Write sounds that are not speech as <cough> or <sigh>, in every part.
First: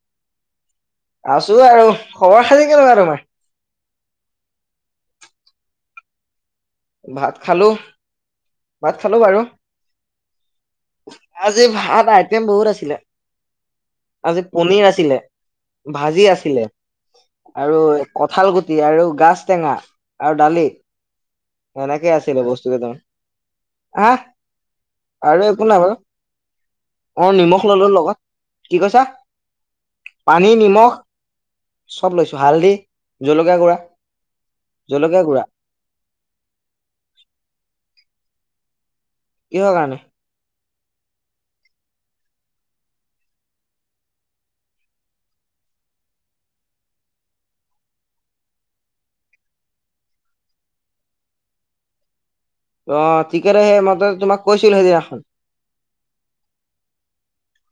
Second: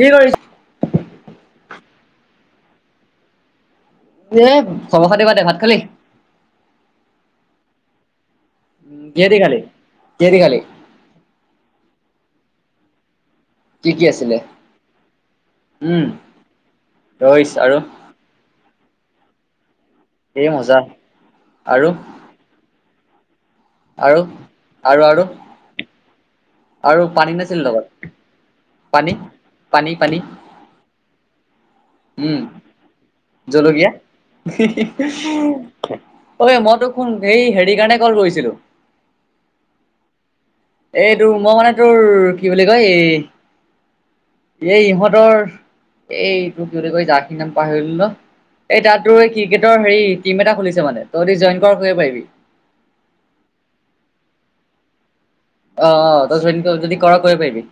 কি কৰিছ? আছো আৰু খবৰ খাতি কেনেকুৱা তোমাৰ? এ খবৰ খাতি বাদ দে। ভাত খালি? ভাত খালো ভাত খালো কিহেদি বাৰু। খালি? কিহেদি খালি? আজি ভাত আইটেম বহুত আছিলে। কি কি আছিলে? আজি পনিৰ আছিলে উম। ভাজি আছিলে আৰু কঁঠাল গুটি আৰু গাছ টেঙা। আৰু এই দালি মজা। আৰু এনেকে আছিলে বস্তু কেইটামান, আৰু আহ আৰু একো নাই বাৰু আৰু অঁ পানী নাছিল নিমখ ললো লগত। কি কৈছা? পানী পানী, নিমখ। চব লৈছো উম হালধি জলকীয়া গুড়া জলকীয়া গুড়া। ঐ মই তোক শুন সেই হেৰি কাৰণে কল কৰিছিলো। কিহৰ কাৰণে? এই তোৰ মই মানে তোৰ কি বুলি কয় এই এই ইহঁতৰ এই তোৰ কি বুলি কয় যাৰচি নাম পাহৰি গলো ন এই তাত তোৰ এই ক্ৰিকেটৰ হেৰি টিম এটা খুলিছে মানে তহঁতি দি জইন কৰ কৰিব পাৰিবি। অঁ ক্ৰিকেট সেই মই তোমাক কৈছিলো সেইদিনাখন। অ', অ', ত যদি কৰা কৰিব পাৰিবি',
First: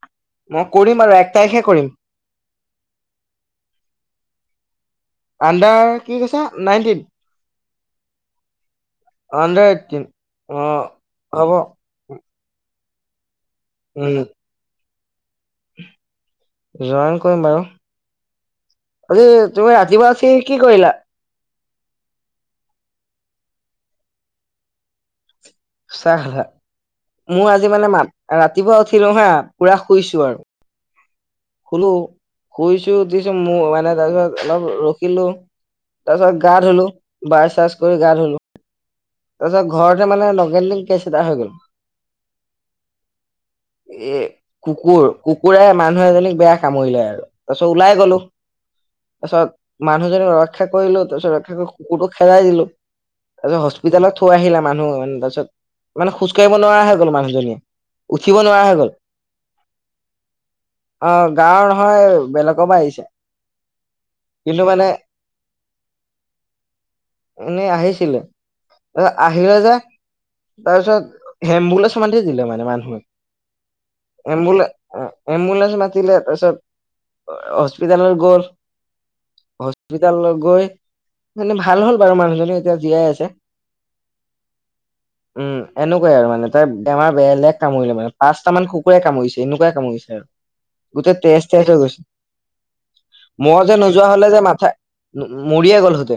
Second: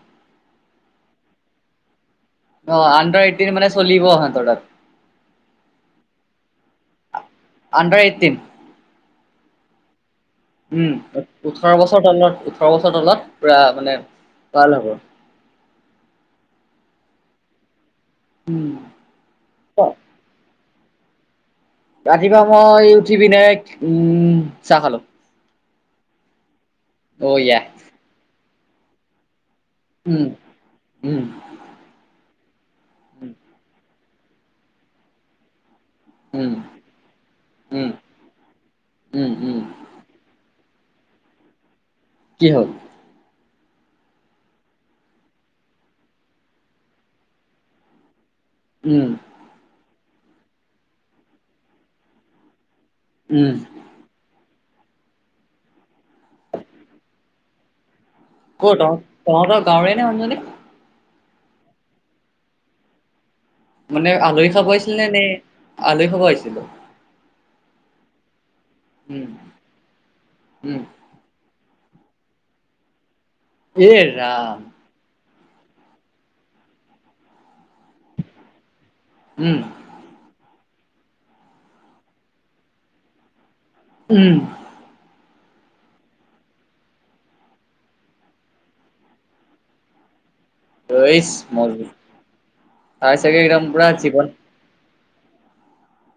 মই কৰিম আৰু এক তাৰিখে কৰিম অ', আণ্ডাৰ এইটিন মানে চলিব সিহঁতৰ তাত', আণ্ডাৰ কি কৈছোঁ nineteen? Under eighteen', under eighteen', অ উম', ওঠ, হ'ব ওঠৰ বছৰ তলত ওঠৰ বছৰ তলত পুৰা মানে উম, ভাল হ'ব', জইন কৰিম বাৰু', উম অই', তুমি আদিবাসী উঠি কি কৰিলা? ৰাতিপুৱা মই উঠি পিনে উম', চাহ খালোঁ', চাহ খালা, অ মোৰ ইয়া আজি মানে মা ৰাতিপুৱা উঠিলো হা পুৰা উম শুইছো আৰু', উম', শুলোঁ, শুইছো উঠিছোঁ মই মানে তাৰপিছত অলপ ৰখিলো', তাৰপিছত উম গা ধুলোঁ ব্ৰাচ চাৰছ উম কৰি গা ধুলোঁ', উম উম তাৰপিছত ঘৰতে মানে লগাই লিংক সিধা হৈ গ'ল। কি হ'ল? এ', কুকুৰ কুকুৰে মানুহ এজনীক বেয়া কামুৰিলে আৰু তাৰপিছত ওলাই গলোঁ', উম' তাৰপিছত মানুহজনীক ৰক্ষা কৰিলোঁ তাৰপিছত ৰক্ষা কৰি কুকুৰটোক খেদাই দিলোঁ উম তাৰপিছত হস্পিতালত হস্পিতালত থৈ আহিল মানুহ মানে তাৰপিছত মানে খোজকাঢ়িব নোৱাৰা হৈ গ'ল মানুহজনীয়ে', উঠিব নোৱাৰা ক'ত হৈ গ'ল বাৰু, তহঁতৰ গাঁওৰে নে মানুহজনী? অ', গাঁৱৰ নহয় বেলেগৰ পৰা আহিছে', মানে আলহী কিন্তু খাব মানে আহিছিলে নে, নে আলহী খাব আহিছিলো? এনেই আহিছিলে, তাৰ উম আহিলে যে উম তাৰপিছত এম্বুলেন্স মাতি দিলে মানে মানুহে, এ ৰাম এম্বুলে অ এম্বুলেন্স মাত মাতিলে তাছত অ হস্পিতালত গ'ল, উম হস্প স্পিতালত গৈ মানে ভাল হ'ল বাৰু মানুহজনী, এতিয়া জীয়াই আছে। উম। উম, এনেকুৱাই আৰু মানে তাক বেমাৰ বেলেগ কামুৰিলে মানে, পাঁচটা মান কুকুৰে কামুৰিছে এনেকুৱাই কামুৰিছে আৰ। গোটেই হাই তেজ তেজ হৈ গৈছে, ছেকেণ্ডাৰী মই একদম যে পুৰা নোযোৱা জীৱন হ'লে যে মাথা নো মৰিয়ে গ'ল সতে।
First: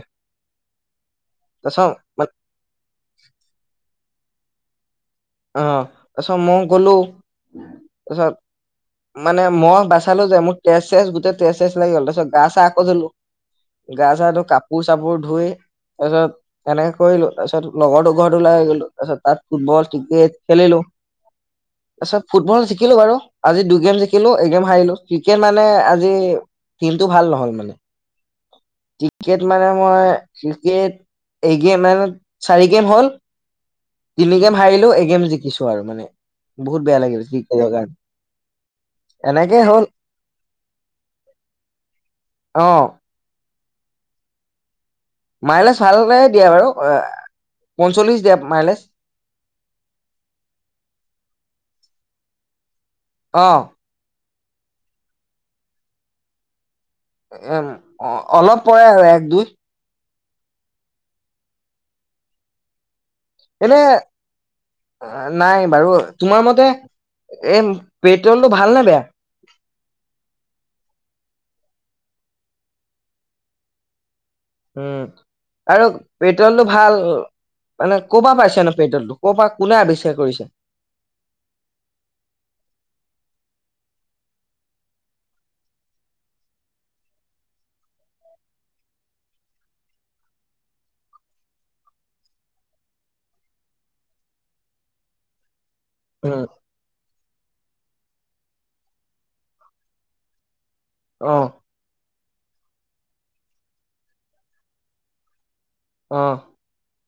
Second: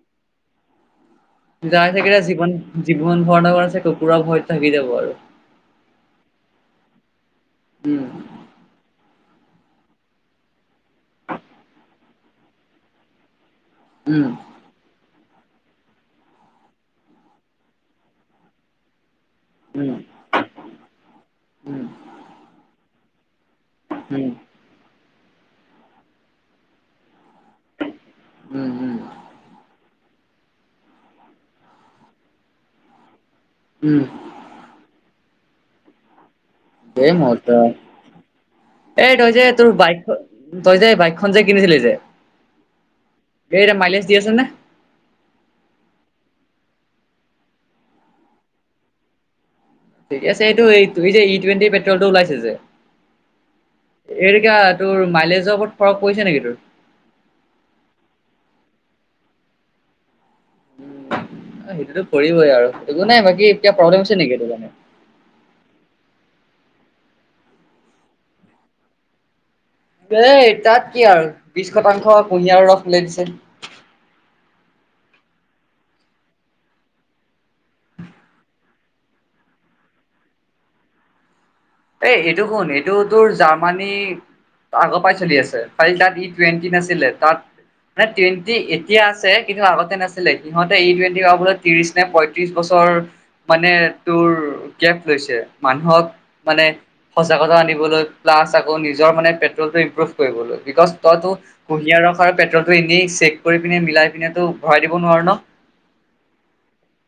জীয়াই থাকিলে জীৱন, জীৱন ভৰ <unintelligible> কুকুৰৰ ভয় থাকি যাব আৰু। অ তাছত মই গ'লো উম তাছত মানে মই বাচালো যে, মোৰ তেজ চেছ গোট তেজ চেছ লাগি গ'ল তাছত গা চা আকৌ ধুলো। গা চা উম ধুই কাপ পোৰ চাপোৰ ধুই তাৰপিছত এনেকে কৰিলো, তাছত লগৰটোৰ ঘৰত ওলাই আহি গলো তাছত তাত ফুটবল উম ক্ৰিকেট খেলিলো, উম তাৰপিছত ফুটবল জিকিলে বাৰু, আজি দু গেম উম জিকিলো এক গেম হাৰিলো, ক্ৰিকেট মানে আজি টিমটো ভাল নহ'ল মানে। উম উম ক্ৰিকেট মানে মই ক্ৰিকেট এক গেম মানে চাৰি গেম হ'ল উম। তিমি গেম হাৰিলো এক গেম জিকিছো আৰু মানে। বহুত বেয়া ধেৰ লাগিল মজা জিকিব কাৰ এই তই যে তোৰ বাইক, তই যে বাইকখন যে কিনিছিলি যে অ। এই এতিয়া মাইলেজ দি আছে নে? মাইলেছ ভালে দিয়া বাৰু অ পঞ্চল্লিশ দিয়া মাইলেজ। ঠিক আছে, এইটো এই তুমি যে ই টুৱণ্টি পেট্ৰলটো ওলাইছে যে। অ। এইকেইটা তোৰ মাইলেজৰ ওপৰত ফৰক পৰিছে নেকি তোৰ? এ এম অ অলপ পৰে আৰু এক, দুই। উ সেইটোতো পৰিবই আৰু একো নাই, বাকী এয়া প্ৰব্লেম আছে নেকি এইটো কাৰনে? আ নাই বাৰু, তোমাৰ মতে এ পেট্ৰলটো ভাল নে বেয়া? এ তাত কি আৰু বিশ শতাংশ কুঁহিয়াৰ ৰস ওলাই দিছে। উম আৰু পেট্ৰলটো ভাল। মানে কঁপা পাইছে নো পেট্ৰলতো, কঁপা কোনে আৱিষ্কাৰ কৰিছে? এই এইটো কোন এইটো তোৰ জাৰ্মানী আগৰ পাই চলি আছে কালি তাত ই টুৱেণ্টি আছিলে, তাত মানে টুৱেণ্টি এতিয়া আছে কিন্তু আগতে নাছিলে সিহঁতে ই টুৱেন্টি হোৱাৰ ফলত ত্ৰিছ নে প্ৰত্ৰিছ বছৰ মানে তোৰ গেফ লৈছে, মানুহক উম নে সঁচা নিবলৈ প্লাছ আক নিজৰ মানে প্ৰেটলটো ইনপ্ৰুভ কৰিবলৈ বিকছ তই তো অ কুঁহিয়া ৰখ আৰু পেট্ৰলটো এনেই চেক কৰি পিনে মিলাই পিনে তো ভৰাই দিব নোৱাৰো ন। অ।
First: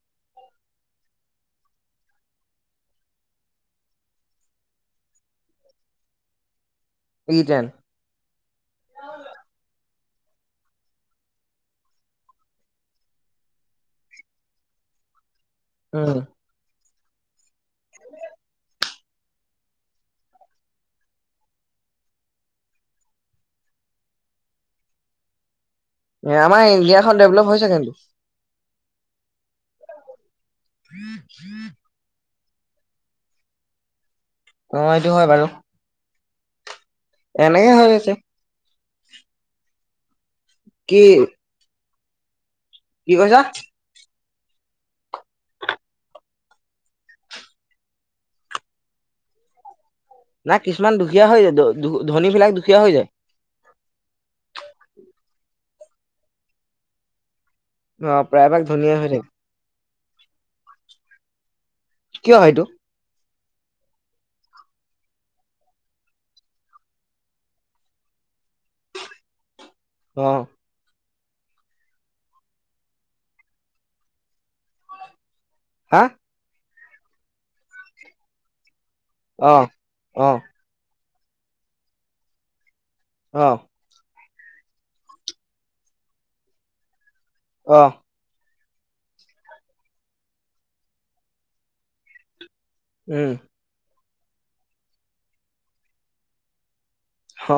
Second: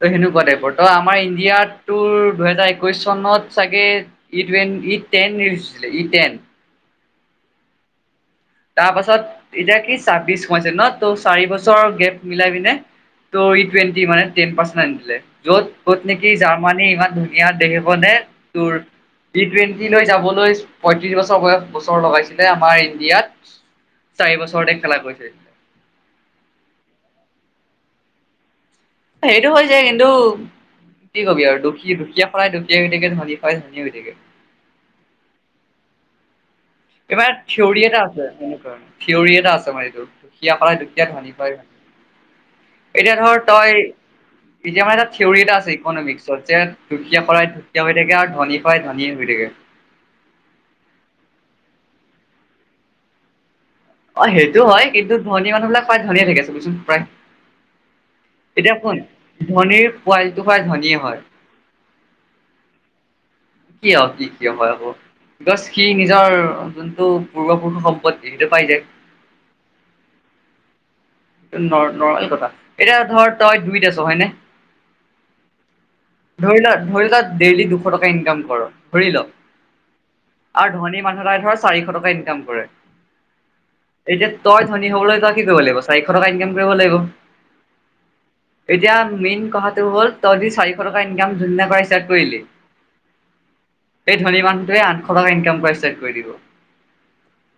ত সেনেকুৱা টাইপৰ ত আমাৰ ইণ্ডিয়াত তোৰ দুহেজাৰ একৈশ চনত চাগে ই টোৱেন ই টেন ৰিলিছ ই টেন। ই টেন। তা পাছত এতিয়া কি ছাব্বিশ সোমাইছে ন ত চাৰি বছৰ গেপ মিলাই পিনে ত ই টুৱেণ্টি মানে টেন পাৰ্চেন্ট আনি দিলে, য'ত য'ত নেকি উম জাৰ্মানী ইমান ধুনীয়া দেশ এখনে তোৰ টি টুৱেণ্টি লৈ যাবলৈ পয়ত্ৰিশ বছৰ বয় বছৰ লগাইছিলে আমাৰ ইণ্ডিয়াত। চাৰি বছৰতে খেলা কৈছে। আমাৰ ইণ্ডিয়া খন ডেভলপ হৈছে কিন্তু। সেইটো হৈছে কিন্তু কি কবি আৰু দুখী দুখীয়া খৰাই দুখীয়া হয় থাকে ধনি খাই ধনী হয় থাকে। অ এইটো হয় বাৰু। এইবাৰ এনেকে থিওৰি হৈ এটা আছে এনেকুৱা থিওৰি এটা আছে মানে এইটোৰ দুখীয়া পাই দুখীয়া কি ধনী পাই এতিয়া কি ধৰ কৈছা? তই এতিয়া মানে এটা থিঞৰি এটা আছে ইকনমিক্সত যে দুখীয়া কৰাই দুখীয়া হৈ থাকে আৰু ধনী পাই ধনী হৈ থাকে। না কিছুমান দুখীয়া হৈ যায় ধনী বিলাক দুখীয়া হৈ যায়। অ সেইটো হয় কিন্তু ধনী মানুহ বিলাক প্ৰায় ধনিয় হয় থাকে চাবিচোন প্ৰায়। অ প্ৰায়ভাগ এতিয়া শুন ধনীয়া হয় থাকে। ধনীৰ কোৱালিটোপা ধনীয়ে হয়। কিয় হয়টো? কিয় কি কিয় হয় আকৌ। বিকজ সি নিজৰ যোনটো পূৰ্বপুৰুষ সম্পত্তি সেইটো পাই যায়। অ নৰ্মেল কথা, এতিয়া ধৰ তই দুইত আছা হয়নে হা ধৰি ল ধৰিল ডেইলি দুশ টকা ইনকাম কৰ ধৰি ল অহ অ আৰু ধনী মানুহ বিলাকে ধৰ চাৰিশ টকা ইনকাম কৰে। অ এতিয়া তই ধনী হবলৈ তই কি কৰিব লাগিব চাৰিশ টকা ইনকাম কৰিব লাগিব অ এতিয়া মেইন কথাটো হল তই দি চাৰিশ টকা ইনকাম জোন দিনা পৰা ষ্টাৰ্ট কৰিলি উম এই ধনী মানটোৱে আঠশ টকা ইনকাম কৰা ষ্টাৰ্ট কৰি দিব। হ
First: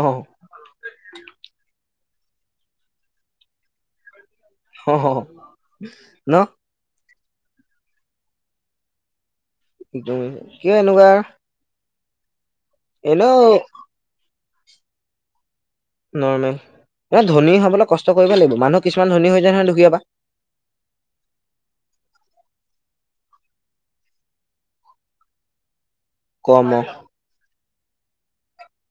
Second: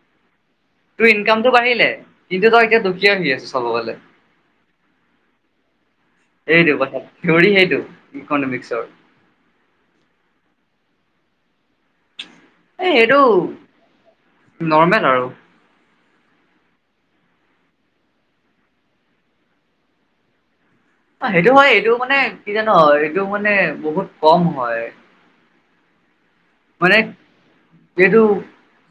তোৰ ইনকামতটো বাঢ়িলে কিন্তু তই এতিয়া দুখীয়া হৈ আছা চাব গলে। অহ ন সেইটো কথাত থিঞৰী সেইটো ইকনমিক্সৰ। <inaudible> কিয় এনেকুৱা এই এইটো এনেও নৰ্মৰ্মেল আৰু নৰ্মেল ন ধনী হবলৈ কষ্ট কৰিব লাগিব মানুহ কিছুমান ধনী হৈ যায় নহয় দুখীয়াবা অ সেইটো হয় এইটো মানে কি জানা এইটো মানে বহুত কম হয় কৰ্ম মানে এইটো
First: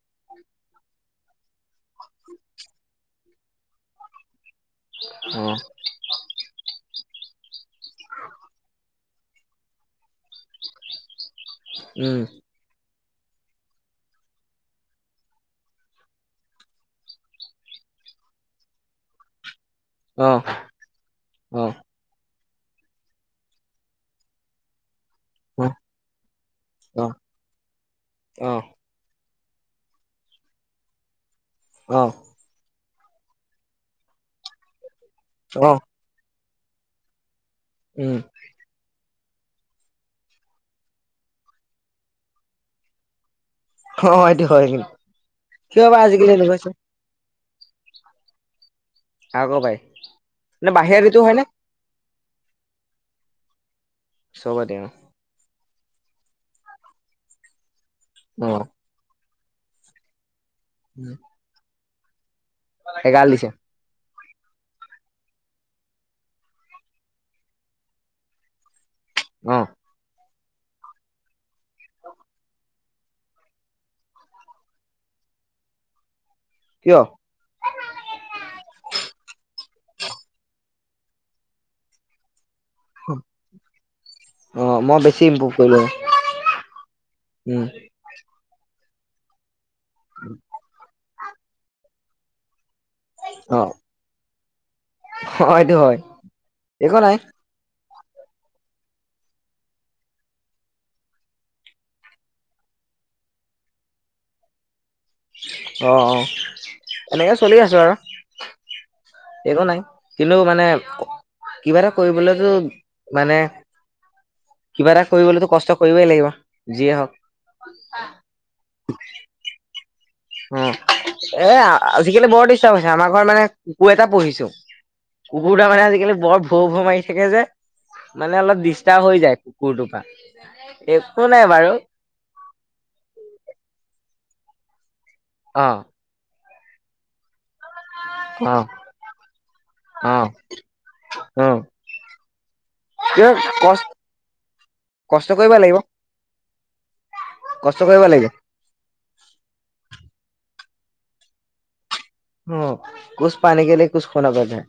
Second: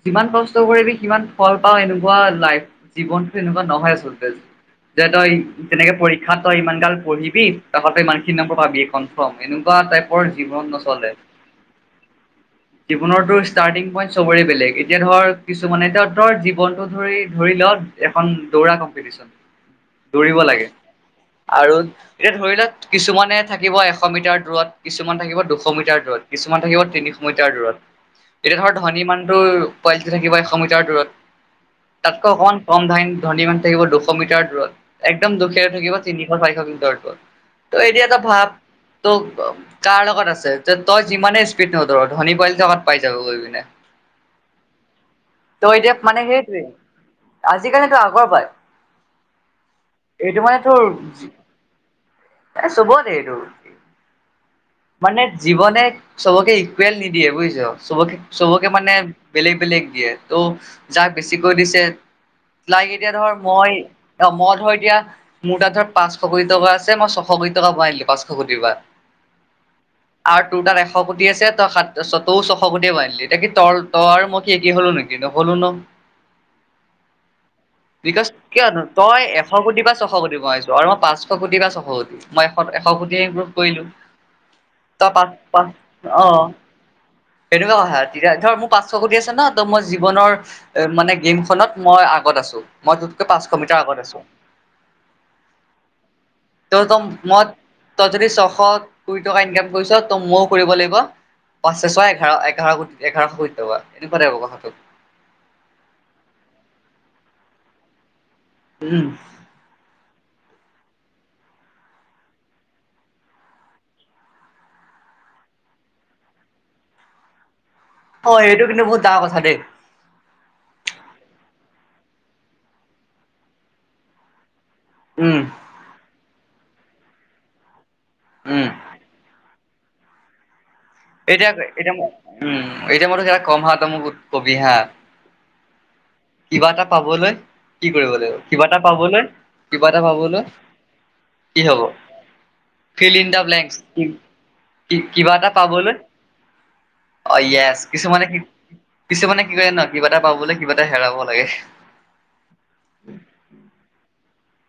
যিমান কষ্ট কৰিবি সিমান ফল পাওঁ এনেকুৱা লাইফ জীৱনটো এনেকুৱা নহয় আচলতে যে তই অ' তেনেকে পৰীক্ষাত তই ইমান গাল পঢ়িবি তঁহতেই ইমানখিনি নম্বৰ পাবি এইখন এনেকুৱা টাইপৰ জীৱন নচলে উম জীৱনৰতো ষ্টাৰ্টিং পইণ্ট চবৰে বেলেগ এতিয়া ধৰ কিছুমানে এতিয়া ধৰ জীৱনটো ধৰি ধৰি লও এখন দৌৰা কম্পিটিচন দৌৰিব অ' লাগে অ' আৰু এ ধৰি লৱ কিছুমানে থাকিব এশ মিটাৰ দূৰত কিছুমান থাকিব দুশ অ' মিটাৰ দূৰত কিছুমান থাকিব তিনিশ মিটাৰ দূৰত এতিয়া অ' ধৰক ধনী মানুহটোো পোৱালিকেইটা থাকিব এশ মিটাৰ দূৰত অ' তাতকৈ অকণ কম ধ ধনী মান থাকিব দুশ মিটাৰ দূৰত একদম অ' অ দুখীয়াটো থাকিব তিনিশ চাৰিশ মিটাৰ দূৰত ত এতিয়া উম তই ভাৱ তোৰ কাৰ লগত আছে যে তই যিমানে স্পীড হ। ধনী পোৱালিটো ক'ত পাই যাব গৈ পিনে। অ এটো হয় কিয় বা আজিকালি লগাইছ। আজিকালি তো আগৰ পাই কাকো পাই এইটো মানে নে তোৰ। বাহিৰা ঋতু হয় নে এ চোব দে এইটো। চুব দিম অ। মানে জীৱনে চবকে ইকুৱেল নিদিয়ে বুজিছ চবকে অ' চবকে মানে। বেলেগ বেলেগ দিয়ে ত যাক বেছিকৈ দিছে লাইক এতিয়া এগাল ধৰা দিছে। মই। এ মই ধৰ দিয়া। মোৰ তাতে পাঁচশ কোটি টকা আছে মই ছশ কোটি টকা বঢ়াই দিলো পাঁচশ কোটি পৰা। অঁ। আৰু তোৰ তাত এশ কোটি আছে। সাত তয়ো ছশ কোটি ভৰাইদিলি তাক কি ত তই আৰু মই কি একেই হ'লো নেকি নহ'লো ন? <inaudible> কিয়। <inaudible> <unintelligible> কিয় তই এশ কোটি বা ছশ কোটি ভৰাইছ আৰু মই পাঁচশ কোটি বা ছশ কোটি। মই এশ এশ কোটি ইনপোভ কৰিলো অ মই তই বেছি পাঁচ ইম্প্ৰুভ পাঁচ কৰিলো অ। উম সেইটোকে কথা তেতিয়া ধৰ মোৰ পাঁচশ কোটি আছে ন ত মই জীৱনৰ মানে গেমখনত। মই আগত আছোঁ। মই তোতকৈ পাঁচশ অ মিটৰ আগত আছো হয়টো হয় একো তেওঁতো নাই মই। তই যদি ছশ কুৰি টকা ইনকাম কৰিছ তই মই য়ো কৰিব লাগিব। পাঁচছে ছয় এঘাৰ এঘাৰ কোটি এঘাৰশ কোটি টকা এনেকুৱাাই টাইপৰ কথাটোত। অ অ এনেকে চলি আছোঁ আৰু। উম। একো নাই কিন্তু মানে কিবা এটা কৰিবলৈতো মানে। কিবা এটা কৰিবলেতো কষ্ট কৰিবই লাগিব যিয়েই হওঁক। <unintelligible> অ সেইটো কিন্তু বহুত ডাঙৰ কথা দেই। অ এ আজিকালি বৰ ডিষ্টাৰ্ব হৈছে আমাৰ ঘৰত মানে কুকুৰ এটা পোঢ়িছো। উম কুকুৰ তাৰ মানে আজিকালি বৰ ভ ভ মাৰি থাকে যে মানে অলপ উম দিচ। দিগদাৰ হৈ যায় কুকুৰটোৰ কাৰণে। এতিয়া এতিয়া ম উম এতিয়া মই টোক কম হা তই মোক কবি হা। অ। কিবা এটা পাবলৈ। কি কৰিব লাগিব অ কিবা এটা পাবলৈ কিবা এটা অ পাবলৈ। অ কি হ'ব? ফিল কি ইন দা কষ্ট ব্লেঙ্কচ্‌ কষ্ট কিবা এটা কৰিব লাগিব পাবলৈ। অঁ ইয়েচ কষ্ট কৰিব লাগিব কিছুমানে কি। কিছুমানে কি কয় জান? কিবা এটা পাবলে, কিবা এটা হেৰাব লাগে। অঁ, কুচ পানে কেলিয়ে, কুচ খোনা পৰ্টাহে।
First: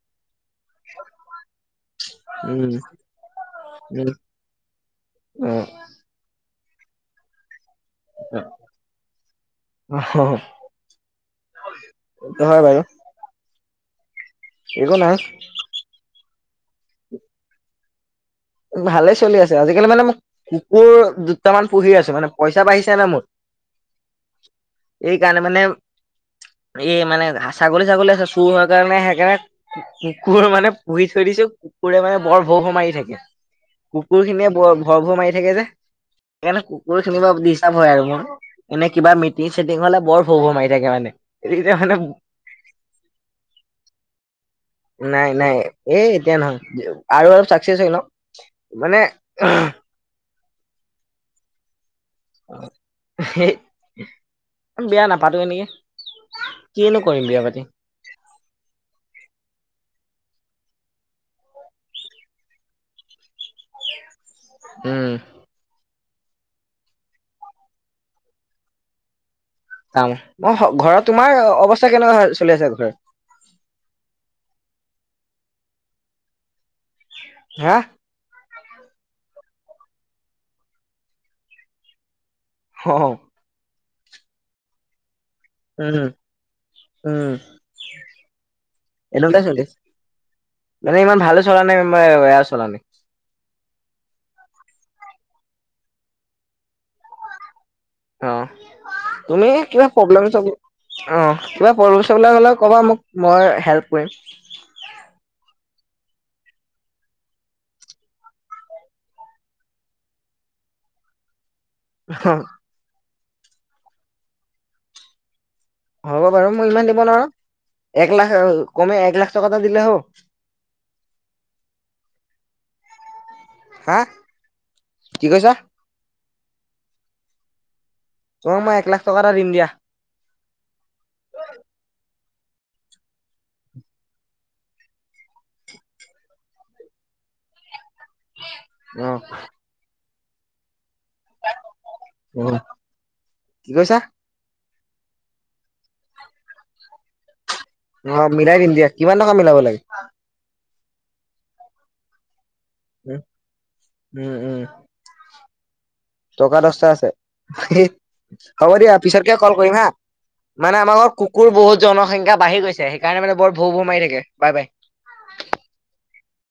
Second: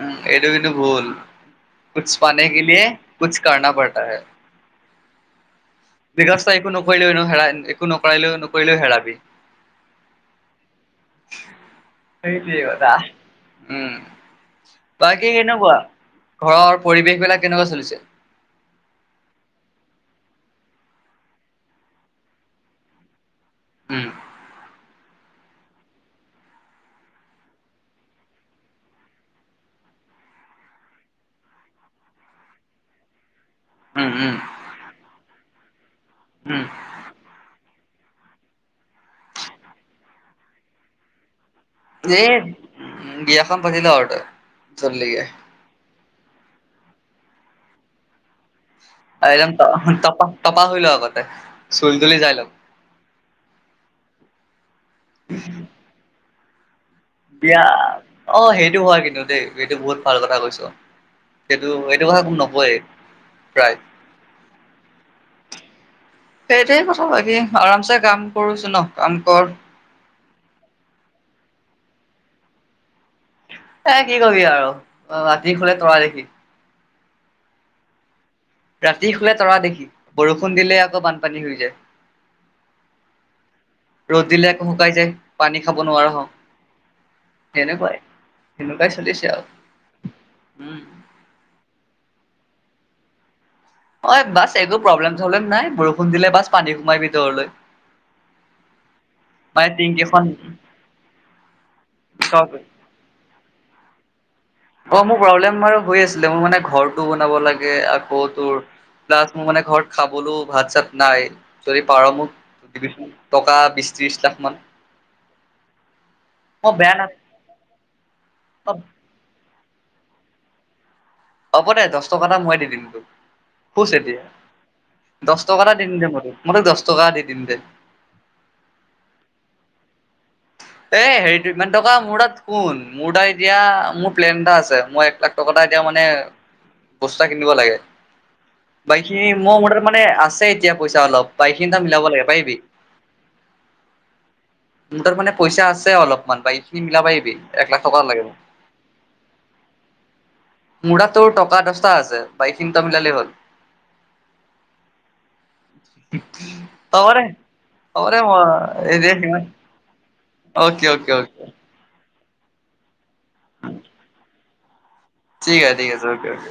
উম এইটো কিন্তু ভূল। কুচ পানে উম কেলিয়ে, কুচ কৰ্না পৰ্টাহে। উম। <unintelligible> একো নকৰিলেও এনো হেৰায়। নকৰালেও নকৰিলোঁ হেৰাবি। অ অ, সেইটো হয় সেইটোৱে বাৰু কথা। উম, একো নাই বাকি কেনেকুৱা? ঘৰৰ পৰিৱেশ বিলাক কেনেকুৱা চলিছে? ওম ভালেই চলি আছে। আজিকালি মানে, মোক কুকুৰ দুটামান পুঁহি আছোঁ মানে, পইচা বাঢ়িছে নাই মোৰ। ওম। এইকাৰণে মানে, এই মানে হাঁ ছাগলী- ছাগলী আছে। চুৰ হয় কাৰণে সেইকাৰণে কুকুৰ মানে পুঁহি থৈ দিছোঁ, কুকুৰে মানে বৰ ভৌ ভৌ মাৰি থাকে। উম কুকুৰ উম খিনিয়ে বৰ ভৰ ভৰ মাৰি থাকে যে, সেইকাৰণে উম কু কুৰ খিনি পৰা ডিষ্টাপ হয় আৰু মোৰ। এনে কিবা মিটিং- চিটিং হ'লে বৰ ভৌ ভৌ মাৰি থাকে মানে। এতিয়া মানে দেইৎ, ওম বিয়াখন পাতি ল' আৰু তই। জল্দিকে নাই -নাই এ এতিয়া নহয়, <unintelligible> আৰু অলপ চাক্সেচ হৈ লওঁ। মানে একদম ত' তপা তপা হৈ ল' আগতে। চুলি- তুলি যাই ল' হেঁই, বিয়া নাপাটোৱে নেকি? কিনো কৰিম পাতি বিয়া, অঁ সেইটো হয় কিন্তু দেই, এইটো বহুত ভাল কথা কৈছ। সেইটো এইটো কথা কোনো নকয়েই প্ৰায়। ওম। সেইটোৱে কথা পাতিম, আৰামছে কাম কৰোছোন ন'? কাম কৰ কাম। অঁহ্‌ ঘৰত তোমাৰ অৱস্থা কেনেকুৱা চলি আছে? <unintelligible> হে কি কবি আৰু অ ৰাতি হ'লে তৰা দেখি। হাঁ। ৰাতি হ'লে তৰা দেখি, বৰষুণ দিলে আকৌ বানপানী হৈ যায়। হঁহ্‌ হঁহ্‌। ৰ'দ দিলে আকৌ শুকাই যায়। পানী খাব উম নোৱাৰা হও, উম তেনেকুৱাই, -তেনেকুৱাই চলিছে এনেকুৱাই চলি আছে আউ। মানে ইমান ভালো চলা নাই, ইমা বেয়াও চলা নাই। অঁ এ বাচ্‌ একো প্ৰব্লেম- চব্লেম নাই, বৰষুণ দিলে বাচ্‌ পানী সোমাই ভিতৰলৈ। অঁ তুমি মানে কিবা টিংকিখন প্ৰব্লেম -চব্লেম -অঁ, কিবা প্ৰব্লেম-চব্লেম হ'লে ক'বা মোক। মই হেল্প কৰিম। অঁ মোৰ প্ৰব্লেম বাৰু হৈ আছিলে, মোৰ মানে ঘৰটো বনাব লাগে আকৌ তোৰ প্লাছ মোৰ মানে ঘৰত খাবলও ভাত- চাত নাই। যদি পাৰ মোক দিবি চোন টকা বিশ - ত্ৰিশ লাখ মান। হ'ব বাৰু, মই ইমান বেয়া দিব নোৱাৰো, না এক লাখ এও কমে এক লাখ টকা এটা দিলে হ'ব? হ'ব দে দশ টকা টা মই দি দিম তোক, খোচ হা এতিয়া, কি দশ কৈছা টকা টা <unintelligible> মই তোক দশ টকা দি দিম দে। তোমাক মই একলাখ টকা এটা দিম দিয়া। এ হেৰিটো ইমান টকা মোৰ তাত শুন, মোৰ তাত এতিয়া মোৰ প্লেন এটা আছে, মই একলাখ <unintelligible> এটাক এতিয়া মানে বস্তু এটা কিনিব লাগে। অ বাকীখিনি মোৰ মতে মানে, আছে এতিয়া পইচা অলপ, বাকীখিনি তই মিলাব লাগে অ পাৰিবি? কি কৈছা? মোৰ তাত মানে পইচা আছে অলপমান, বাকীখিনি মিলাব পাৰিবি? এক লাখ টকা লাগে অঁ, মোক মিলাই দিম দিয়া, কিমান টকা মিলাব লাগে? মোৰ তাত তোৰ টকা দশটা আছে, বাকীখিনি তই মিলালে হ'ল। উম উম টকা দহটা আছে হ'ব দে, হ'ব দে হ'ব দিয়া পিছতকে মই। <unintelligible> কল কৰিম হা মানে অ'কে আমাৰ অ'কে ঘৰত অ'কে কুকুৰ বহুত জনসংখ্যা বাঢ়ি গৈছে, সেইকাৰণে মানে বৰ ভৌ ভৌ মাৰি থাকে। Bye bye. ঠিক আছে, ঠিক আছে অকে অকে।